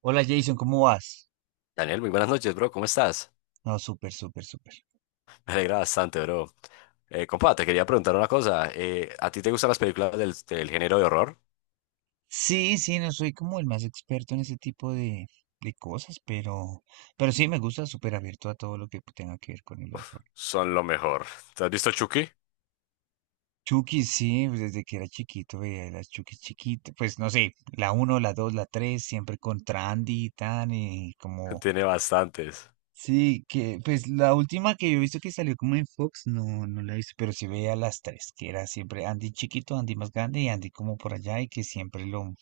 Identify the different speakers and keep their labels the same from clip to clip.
Speaker 1: Hola Jason, ¿cómo vas?
Speaker 2: Daniel, muy buenas noches, bro. ¿Cómo estás?
Speaker 1: No, súper, súper, súper.
Speaker 2: Me alegra bastante, bro. Compa, te quería preguntar una cosa. ¿A ti te gustan las películas del género de horror?
Speaker 1: Sí, sí, no soy como el más experto en ese tipo de cosas, pero sí me gusta súper abierto a todo lo que tenga que ver con el horror.
Speaker 2: Son lo mejor. ¿Te has visto Chucky?
Speaker 1: Chucky, sí, pues, desde que era chiquito veía las Chucky chiquitas, pues no sé, la uno, la 2, la 3, siempre contra Andy y tan, y como,
Speaker 2: Tiene bastantes.
Speaker 1: sí, que, pues la última que yo he visto que salió como en Fox, no, no la he visto, pero sí veía las tres, que era siempre Andy chiquito, Andy más grande y Andy como por allá, y que siempre lo,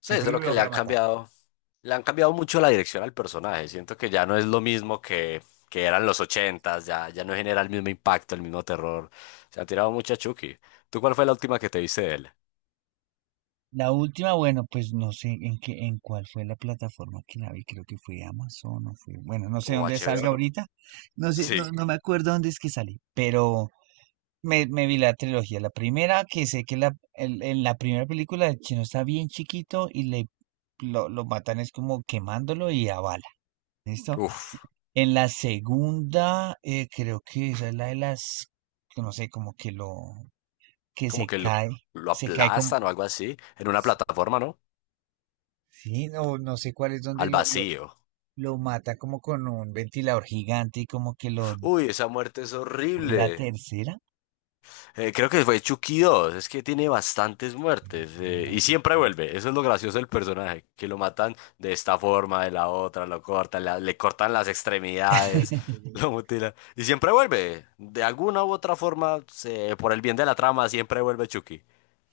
Speaker 2: Sí, eso
Speaker 1: siempre
Speaker 2: es
Speaker 1: lo
Speaker 2: lo que le han
Speaker 1: logra matar.
Speaker 2: cambiado. Le han cambiado mucho la dirección al personaje. Siento que ya no es lo mismo que eran los ochentas. Ya no genera el mismo impacto, el mismo terror. Se han tirado mucho a Chucky. ¿Tú cuál fue la última que te viste de él?
Speaker 1: La última, bueno, pues no sé en qué, en cuál fue la plataforma que la vi, creo que fue Amazon o fue, bueno, no sé
Speaker 2: O
Speaker 1: dónde
Speaker 2: HBO,
Speaker 1: salga
Speaker 2: ¿no?
Speaker 1: ahorita, no sé, no,
Speaker 2: Sí.
Speaker 1: no me acuerdo dónde es que salí, pero me vi la trilogía, la primera, que sé que en la primera película el chino está bien chiquito y le lo matan es como quemándolo y a bala, ¿listo?
Speaker 2: Uf.
Speaker 1: En la segunda, creo que esa es la de las, que no sé, como que lo, que
Speaker 2: Como
Speaker 1: se
Speaker 2: que lo,
Speaker 1: cae,
Speaker 2: lo
Speaker 1: se cae como,
Speaker 2: aplastan o algo así, en una plataforma, ¿no?
Speaker 1: sí, no, no sé cuál es donde
Speaker 2: Al
Speaker 1: lo, lo,
Speaker 2: vacío.
Speaker 1: lo mata como con un ventilador gigante y como que lo...
Speaker 2: Uy, esa muerte es
Speaker 1: ¿o es la
Speaker 2: horrible.
Speaker 1: tercera?
Speaker 2: Creo que fue Chucky 2, es que tiene bastantes muertes y siempre vuelve. Eso es lo gracioso del personaje, que lo matan de esta forma, de la otra, lo cortan, le cortan las extremidades, lo mutilan y siempre vuelve, de alguna u otra forma, por el bien de la trama, siempre vuelve Chucky.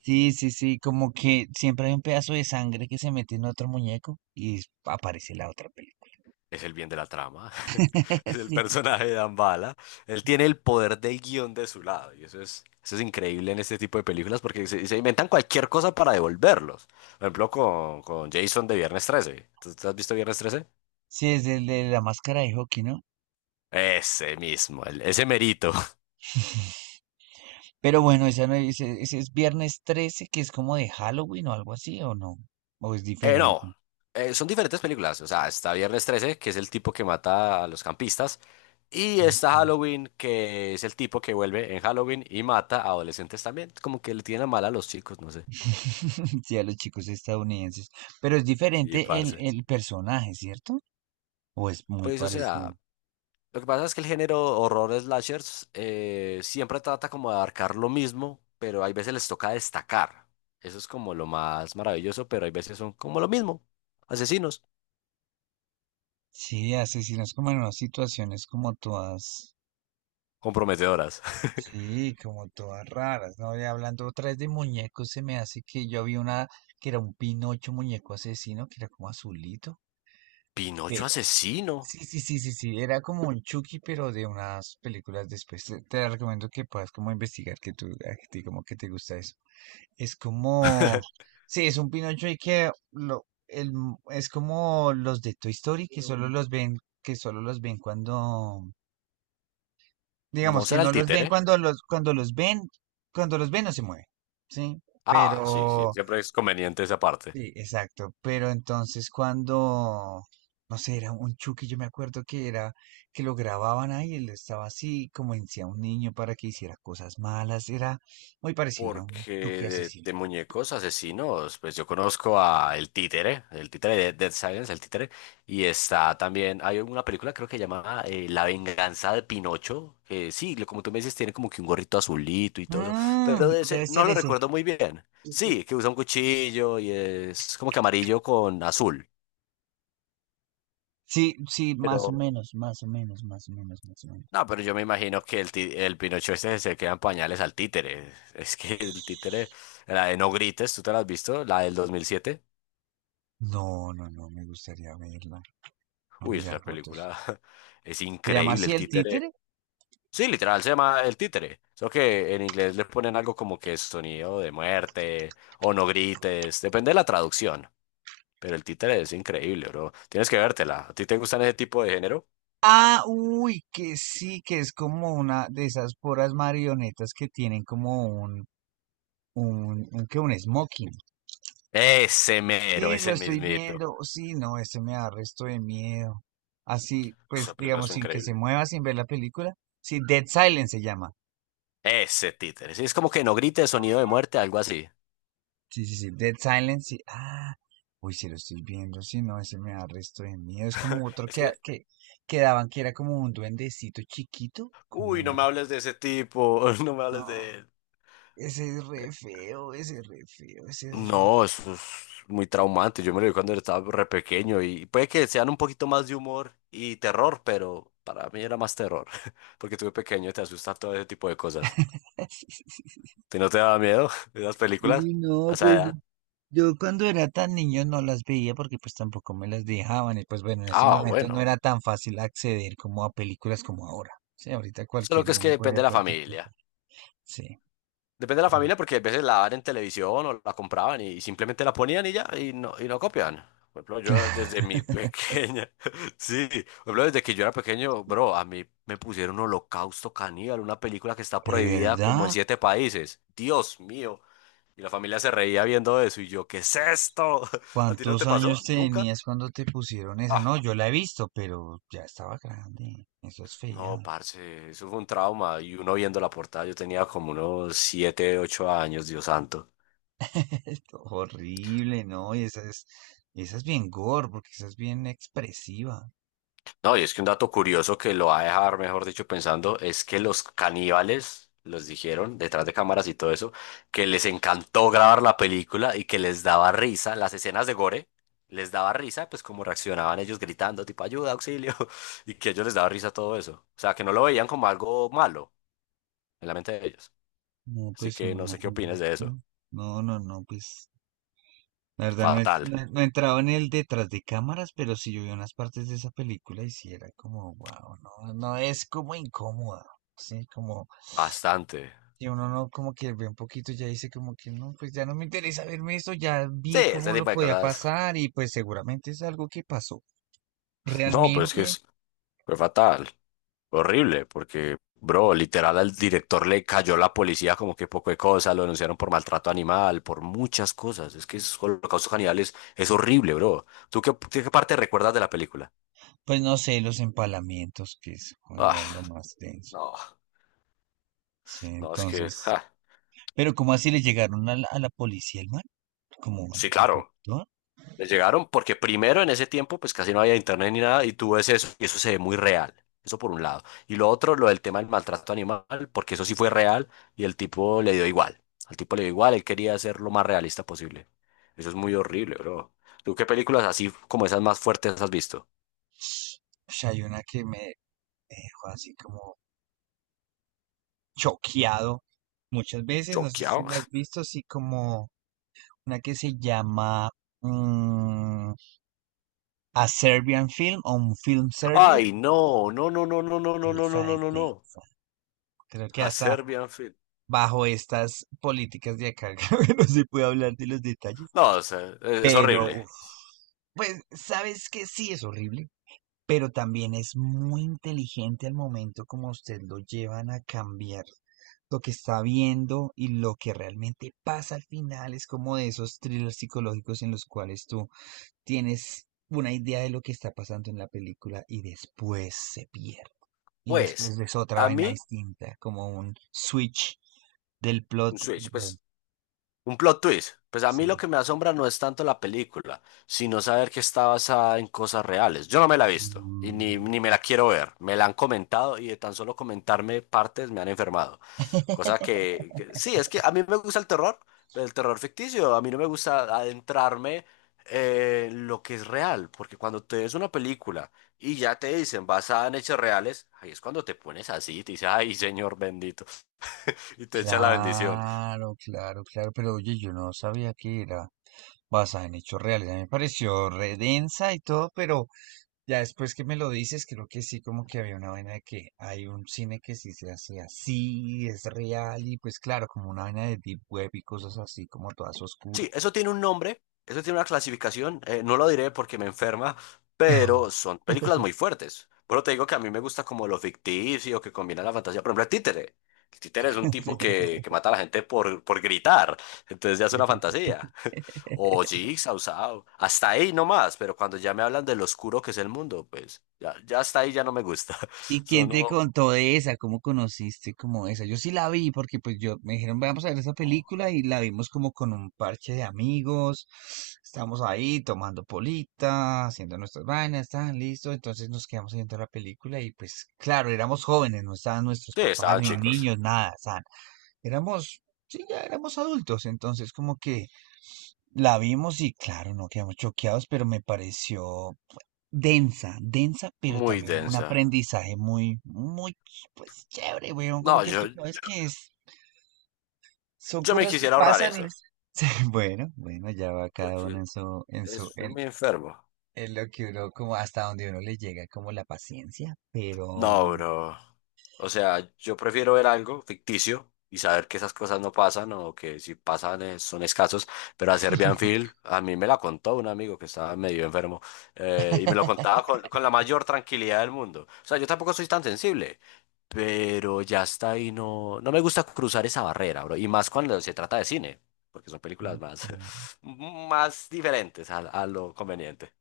Speaker 1: Sí, sí, sí, como que siempre hay un pedazo de sangre que se mete en otro muñeco y aparece la otra película.
Speaker 2: Es el bien de la trama, es el
Speaker 1: Sí,
Speaker 2: personaje de Dambala. Él tiene el poder del guión de su lado y eso es increíble en este tipo de películas porque se inventan cualquier cosa para devolverlos. Por ejemplo, con Jason de Viernes 13. ¿Tú has visto Viernes 13?
Speaker 1: sí, es el de la máscara de hockey, ¿no?
Speaker 2: Ese mismo, ese merito.
Speaker 1: Pero bueno, esa no, ese es Viernes 13, que es como de Halloween o algo así, ¿o no? ¿O es
Speaker 2: No,
Speaker 1: diferente?
Speaker 2: son diferentes películas. O sea, está Viernes 13, que es el tipo que mata a los campistas, y está Halloween, que es el tipo que vuelve en Halloween y mata a adolescentes también. Como que le tiene a mal a los chicos, no sé.
Speaker 1: Sí, a los chicos estadounidenses. Pero es
Speaker 2: Sí,
Speaker 1: diferente el,
Speaker 2: parce.
Speaker 1: el personaje, ¿cierto? O es muy
Speaker 2: Pues, o
Speaker 1: parecido.
Speaker 2: sea, lo que pasa es que el género horror slashers siempre trata como de abarcar lo mismo, pero hay veces les toca destacar. Eso es como lo más maravilloso, pero hay veces son como lo mismo. Asesinos.
Speaker 1: Sí, asesinos como en unas situaciones como todas,
Speaker 2: Comprometedoras.
Speaker 1: sí, como todas raras, ¿no? Y hablando otra vez de muñecos, se me hace que yo vi una que era un Pinocho muñeco asesino, que era como azulito.
Speaker 2: Pinocho
Speaker 1: Pero,
Speaker 2: asesino.
Speaker 1: sí, sí, sí, sí, sí, era como un Chucky, pero de unas películas después. Te recomiendo que puedas como investigar, que tú, a ti como que te gusta eso. Es como, sí, es un Pinocho que lo, el, es como los de Toy Story que solo los ven, que solo los ven cuando,
Speaker 2: ¿No
Speaker 1: digamos que
Speaker 2: será el
Speaker 1: no los ven
Speaker 2: títere?
Speaker 1: cuando los ven no se mueve, sí,
Speaker 2: Ah, sí, sí,
Speaker 1: pero,
Speaker 2: siempre es conveniente esa parte.
Speaker 1: sí, exacto, pero entonces cuando, no sé, era un Chucky, yo me acuerdo que era, que lo grababan ahí, él estaba así, como decía un niño para que hiciera cosas malas, era muy parecido, era un Chucky
Speaker 2: Porque de,
Speaker 1: asesino.
Speaker 2: de muñecos asesinos, pues yo conozco a el Títere de Dead Silence, el Títere, y está también, hay una película creo que se llama La Venganza de Pinocho, que sí, como tú me dices, tiene como que un gorrito azulito y todo eso, pero
Speaker 1: Mm,
Speaker 2: de ese
Speaker 1: debe
Speaker 2: no
Speaker 1: ser
Speaker 2: lo
Speaker 1: ese.
Speaker 2: recuerdo muy bien. Sí, que usa un cuchillo y es como que amarillo con azul.
Speaker 1: Sí, sí, más o
Speaker 2: Pero,
Speaker 1: menos, más o menos, más o menos, más o menos.
Speaker 2: no, pero yo me imagino que el Pinocho este se queda en pañales al títere. Es que el títere, la de No Grites, ¿tú te la has visto? La del 2007.
Speaker 1: No, no, no, me gustaría verla, no
Speaker 2: Uy,
Speaker 1: mirar
Speaker 2: esa
Speaker 1: fotos.
Speaker 2: película es
Speaker 1: ¿Se llama
Speaker 2: increíble,
Speaker 1: así
Speaker 2: el
Speaker 1: el
Speaker 2: títere.
Speaker 1: títere?
Speaker 2: Sí, literal, se llama El Títere. Solo que en inglés le ponen algo como que sonido de muerte o no grites, depende de la traducción. Pero El Títere es increíble, bro. Tienes que vértela. ¿A ti te gustan ese tipo de género?
Speaker 1: Ah, uy, que sí, que es como una de esas puras marionetas que tienen como un, que un smoking.
Speaker 2: Ese mero,
Speaker 1: Sí, lo
Speaker 2: ese
Speaker 1: estoy
Speaker 2: mismito.
Speaker 1: viendo, sí, no, este me da resto de miedo. Así, pues,
Speaker 2: Esa película
Speaker 1: digamos,
Speaker 2: es
Speaker 1: sin que se
Speaker 2: increíble.
Speaker 1: mueva, sin ver la película. Sí, Dead Silence se llama.
Speaker 2: Ese títere. Sí, es como que no grites sonido de muerte, algo así.
Speaker 1: Sí, sí, sí. Dead Silence, sí. Ah, uy, si lo estoy viendo, si no, ese me da resto de miedo. Es como otro
Speaker 2: Es
Speaker 1: que, ah,
Speaker 2: que,
Speaker 1: que daban que era como un duendecito chiquito. Como,
Speaker 2: uy, no
Speaker 1: un-
Speaker 2: me hables de ese tipo, no me
Speaker 1: no,
Speaker 2: hables de.
Speaker 1: ese es re feo, ese es re feo, ese es re
Speaker 2: No, eso es muy traumante. Yo me lo vi cuando estaba re pequeño y puede que sean un poquito más de humor y terror, pero para mí era más terror, porque tuve de pequeño, te asusta todo ese tipo de cosas. ¿Te no te daba miedo esas películas
Speaker 1: y no,
Speaker 2: a esa
Speaker 1: pues
Speaker 2: edad?
Speaker 1: yo cuando era tan niño no las veía porque pues tampoco me las dejaban y pues bueno, en ese
Speaker 2: Ah,
Speaker 1: momento no
Speaker 2: bueno.
Speaker 1: era tan fácil acceder como a películas como ahora. Sí, ahorita
Speaker 2: Solo
Speaker 1: cualquier
Speaker 2: que es que
Speaker 1: niño puede
Speaker 2: depende
Speaker 1: ver
Speaker 2: de la
Speaker 1: cualquier
Speaker 2: familia.
Speaker 1: cosa. Sí.
Speaker 2: Depende de la familia porque a veces la dan en televisión o la compraban y simplemente la ponían y ya y no copian. Por ejemplo, yo desde mi pequeña, sí, por ejemplo, desde que yo era pequeño, bro, a mí me pusieron Holocausto Caníbal, una película que está
Speaker 1: ¿De
Speaker 2: prohibida como en
Speaker 1: verdad?
Speaker 2: siete países. Dios mío. Y la familia se reía viendo eso y yo, ¿qué es esto? ¿A ti no te
Speaker 1: ¿Cuántos
Speaker 2: pasó?
Speaker 1: años
Speaker 2: ¿Nunca?
Speaker 1: tenías cuando te pusieron esa? No,
Speaker 2: Ah,
Speaker 1: yo la he visto, pero ya estaba grande. Eso es fea.
Speaker 2: no, parce, eso fue un trauma. Y uno viendo la portada, yo tenía como unos 7, 8 años. Dios santo.
Speaker 1: Horrible, ¿no? Y esa es bien gore, porque esa es bien expresiva.
Speaker 2: No, y es que un dato curioso que lo va a dejar, mejor dicho, pensando, es que los caníbales los dijeron detrás de cámaras y todo eso, que les encantó grabar la película y que les daba risa las escenas de gore, les daba risa, pues como reaccionaban ellos gritando, tipo ayuda, auxilio, y que ellos les daba risa todo eso. O sea, que no lo veían como algo malo en la mente de ellos.
Speaker 1: No,
Speaker 2: Así
Speaker 1: pues
Speaker 2: que no sé qué opinas
Speaker 1: imagínate.
Speaker 2: de eso.
Speaker 1: No, no, no, pues. La verdad, no, he,
Speaker 2: Fatal.
Speaker 1: no, no he entrado en el detrás de cámaras, pero sí yo vi unas partes de esa película y sí era como, wow, no, no es como incómoda. Sí, como.
Speaker 2: Bastante.
Speaker 1: Y uno no como que ve un poquito y ya dice como que no, pues ya no me interesa verme esto, ya
Speaker 2: Sí,
Speaker 1: vi
Speaker 2: ese
Speaker 1: cómo lo
Speaker 2: tipo de
Speaker 1: podía
Speaker 2: cosas.
Speaker 1: pasar y pues seguramente es algo que pasó.
Speaker 2: No, pues es que
Speaker 1: Realmente,
Speaker 2: es fue fatal. Horrible, porque, bro, literal al director le cayó la policía como que poco de cosa, lo denunciaron por maltrato animal, por muchas cosas. Es que es Holocausto Caníbal es horrible, bro. ¿Tú qué parte recuerdas de la película?
Speaker 1: pues no sé, los empalamientos, que es joder,
Speaker 2: Ah,
Speaker 1: lo más denso.
Speaker 2: no,
Speaker 1: Sí,
Speaker 2: no, es que,
Speaker 1: entonces,
Speaker 2: ja.
Speaker 1: pero ¿cómo así le llegaron a la policía el man? Como al
Speaker 2: Sí,
Speaker 1: al
Speaker 2: claro.
Speaker 1: conductor.
Speaker 2: Les llegaron porque primero en ese tiempo pues casi no había internet ni nada y tú ves eso y eso se ve muy real. Eso por un lado. Y lo otro, lo del tema del maltrato animal, porque eso sí fue real y el tipo le dio igual. Al tipo le dio igual, él quería ser lo más realista posible. Eso es muy horrible, bro. ¿Tú qué películas así como esas más fuertes has visto?
Speaker 1: Pues hay una que me dejó así como choqueado muchas veces, no sé si
Speaker 2: Choqueado.
Speaker 1: la has visto, así como una que se llama... mm, A Serbian Film o un film serbio,
Speaker 2: Ay, no, no, no, no, no, no, no, no, no,
Speaker 1: esa
Speaker 2: no,
Speaker 1: es
Speaker 2: no, no.
Speaker 1: densa. Creo que
Speaker 2: A
Speaker 1: hasta
Speaker 2: Serbian Film.
Speaker 1: bajo estas políticas de acá, creo que no se puede hablar de los detalles,
Speaker 2: No, o sea, es
Speaker 1: pero uf,
Speaker 2: horrible.
Speaker 1: pues sabes que sí es horrible, pero también es muy inteligente al momento como usted lo llevan a cambiar lo que está viendo y lo que realmente pasa al final es como de esos thrillers psicológicos en los cuales tú tienes una idea de lo que está pasando en la película y después se pierde, y después
Speaker 2: Pues,
Speaker 1: ves otra
Speaker 2: a
Speaker 1: vaina
Speaker 2: mí,
Speaker 1: distinta, como un switch del
Speaker 2: un
Speaker 1: plot.
Speaker 2: switch,
Speaker 1: Bueno,
Speaker 2: pues un plot twist. Pues a mí lo
Speaker 1: sí.
Speaker 2: que me asombra no es tanto la película, sino saber que está basada en cosas reales. Yo no me la he visto y ni,
Speaker 1: Mm.
Speaker 2: ni me la quiero ver. Me la han comentado y de tan solo comentarme partes me han enfermado. Cosa que, sí, es que a mí me gusta el terror ficticio. A mí no me gusta adentrarme en lo que es real, porque cuando te ves una película y ya te dicen basada en hechos reales, ahí es cuando te pones así y te dices, ay, señor bendito, y te echa la bendición.
Speaker 1: Claro, claro, claro, pero oye, yo no sabía que era basada en hechos reales. A mí me pareció re densa y todo, pero ya después que me lo dices, creo que sí, como que había una vaina de que hay un cine que sí se hace así, es real, y pues claro, como una vaina de deep web y cosas así, como todas
Speaker 2: Sí,
Speaker 1: oscuras.
Speaker 2: eso tiene un nombre, eso tiene una clasificación, no lo diré porque me enferma, pero son películas muy fuertes. Pero te digo que a mí me gusta como lo ficticio que combina la fantasía. Por ejemplo, el títere. El títere es un
Speaker 1: Sí,
Speaker 2: tipo que mata a la gente por gritar, entonces ya es una
Speaker 1: sí, sí.
Speaker 2: fantasía. O Jigsaw, Saw, hasta ahí nomás, pero cuando ya me hablan de lo oscuro que es el mundo, pues ya hasta ahí ya no me gusta.
Speaker 1: ¿Y quién
Speaker 2: Son,
Speaker 1: te
Speaker 2: oh,
Speaker 1: contó de esa? ¿Cómo conociste como esa? Yo sí la vi porque pues yo me dijeron, vamos a ver esa
Speaker 2: no.
Speaker 1: película y la vimos como con un parche de amigos. Estábamos ahí tomando polita, haciendo nuestras vainas, estaban listos. Entonces nos quedamos viendo la película y pues claro, éramos jóvenes, no estaban nuestros
Speaker 2: Sí,
Speaker 1: papás
Speaker 2: estaban
Speaker 1: ni
Speaker 2: chicos,
Speaker 1: niños, nada, éramos, sí, ya éramos adultos. Entonces como que la vimos y claro, no quedamos choqueados, pero me pareció densa, densa, pero
Speaker 2: muy
Speaker 1: también un
Speaker 2: densa.
Speaker 1: aprendizaje muy, muy, pues chévere, weón, como
Speaker 2: No,
Speaker 1: que
Speaker 2: yo,
Speaker 1: tú sabes que es, son
Speaker 2: yo me
Speaker 1: cosas que
Speaker 2: quisiera ahorrar
Speaker 1: pasan y
Speaker 2: eso.
Speaker 1: bueno, bueno, ya va cada
Speaker 2: Porque.
Speaker 1: uno en su, en su,
Speaker 2: Es
Speaker 1: en,
Speaker 2: muy enfermo.
Speaker 1: en lo que uno, como hasta donde uno le llega, como la paciencia, pero...
Speaker 2: No, bro. O sea, yo prefiero ver algo ficticio y saber que esas cosas no pasan o que si pasan son escasos. Pero a Serbian Film, a mí me la contó un amigo que estaba medio enfermo y me lo contaba con la mayor tranquilidad del mundo. O sea, yo tampoco soy tan sensible, pero ya está ahí. No, no me gusta cruzar esa barrera, bro. Y más cuando se trata de cine, porque son películas
Speaker 1: Ok,
Speaker 2: más, más diferentes a lo conveniente.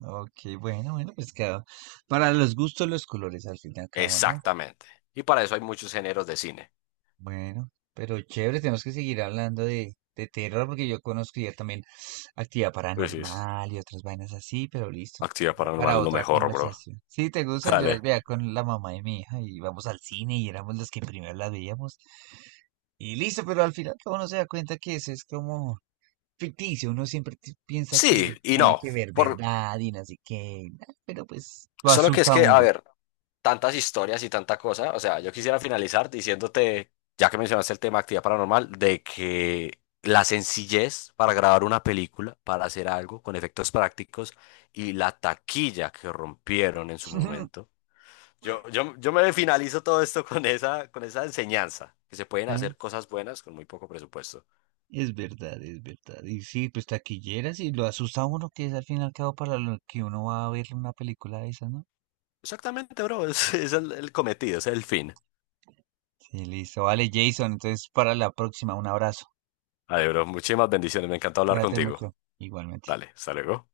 Speaker 1: ok, bueno, bueno, pues cada, para los gustos los colores al fin y al cabo, ¿no?
Speaker 2: Exactamente. Y para eso hay muchos géneros de cine.
Speaker 1: Bueno, pero chévere, tenemos que seguir hablando de terror porque yo conozco ya también actividad
Speaker 2: Uy, sí,
Speaker 1: paranormal y otras vainas así, pero listo,
Speaker 2: actividad
Speaker 1: ya
Speaker 2: paranormal
Speaker 1: para
Speaker 2: es lo
Speaker 1: otra
Speaker 2: mejor, bro.
Speaker 1: conversación. Si te gustan, yo las
Speaker 2: Dale.
Speaker 1: veía con la mamá de mi hija y vamos al cine y éramos los que primero las veíamos. Y listo, pero al final todo uno se da cuenta que eso es como ficticio, uno siempre piensa que
Speaker 2: Sí, y
Speaker 1: tiene
Speaker 2: no.
Speaker 1: que ver
Speaker 2: Por.
Speaker 1: verdad y no sé qué, pero pues lo
Speaker 2: Solo que es
Speaker 1: asusta a
Speaker 2: que, a
Speaker 1: uno.
Speaker 2: ver, tantas historias y tanta cosa. O sea, yo quisiera finalizar diciéndote, ya que mencionaste el tema actividad paranormal, de que la sencillez para grabar una película, para hacer algo con efectos prácticos y la taquilla que rompieron en su momento. Yo me finalizo todo esto con esa enseñanza, que se pueden hacer cosas buenas con muy poco presupuesto.
Speaker 1: Es verdad, es verdad. Y sí, pues taquilleras y lo asusta a uno que es al fin y al cabo para lo que uno va a ver una película de esas, ¿no?
Speaker 2: Exactamente, bro, es el cometido, es el fin.
Speaker 1: Sí, listo. Vale, Jason, entonces para la próxima, un abrazo.
Speaker 2: Vale, bro, muchísimas bendiciones, me encanta hablar
Speaker 1: Cuídate
Speaker 2: contigo.
Speaker 1: mucho. Igualmente.
Speaker 2: Dale, hasta luego.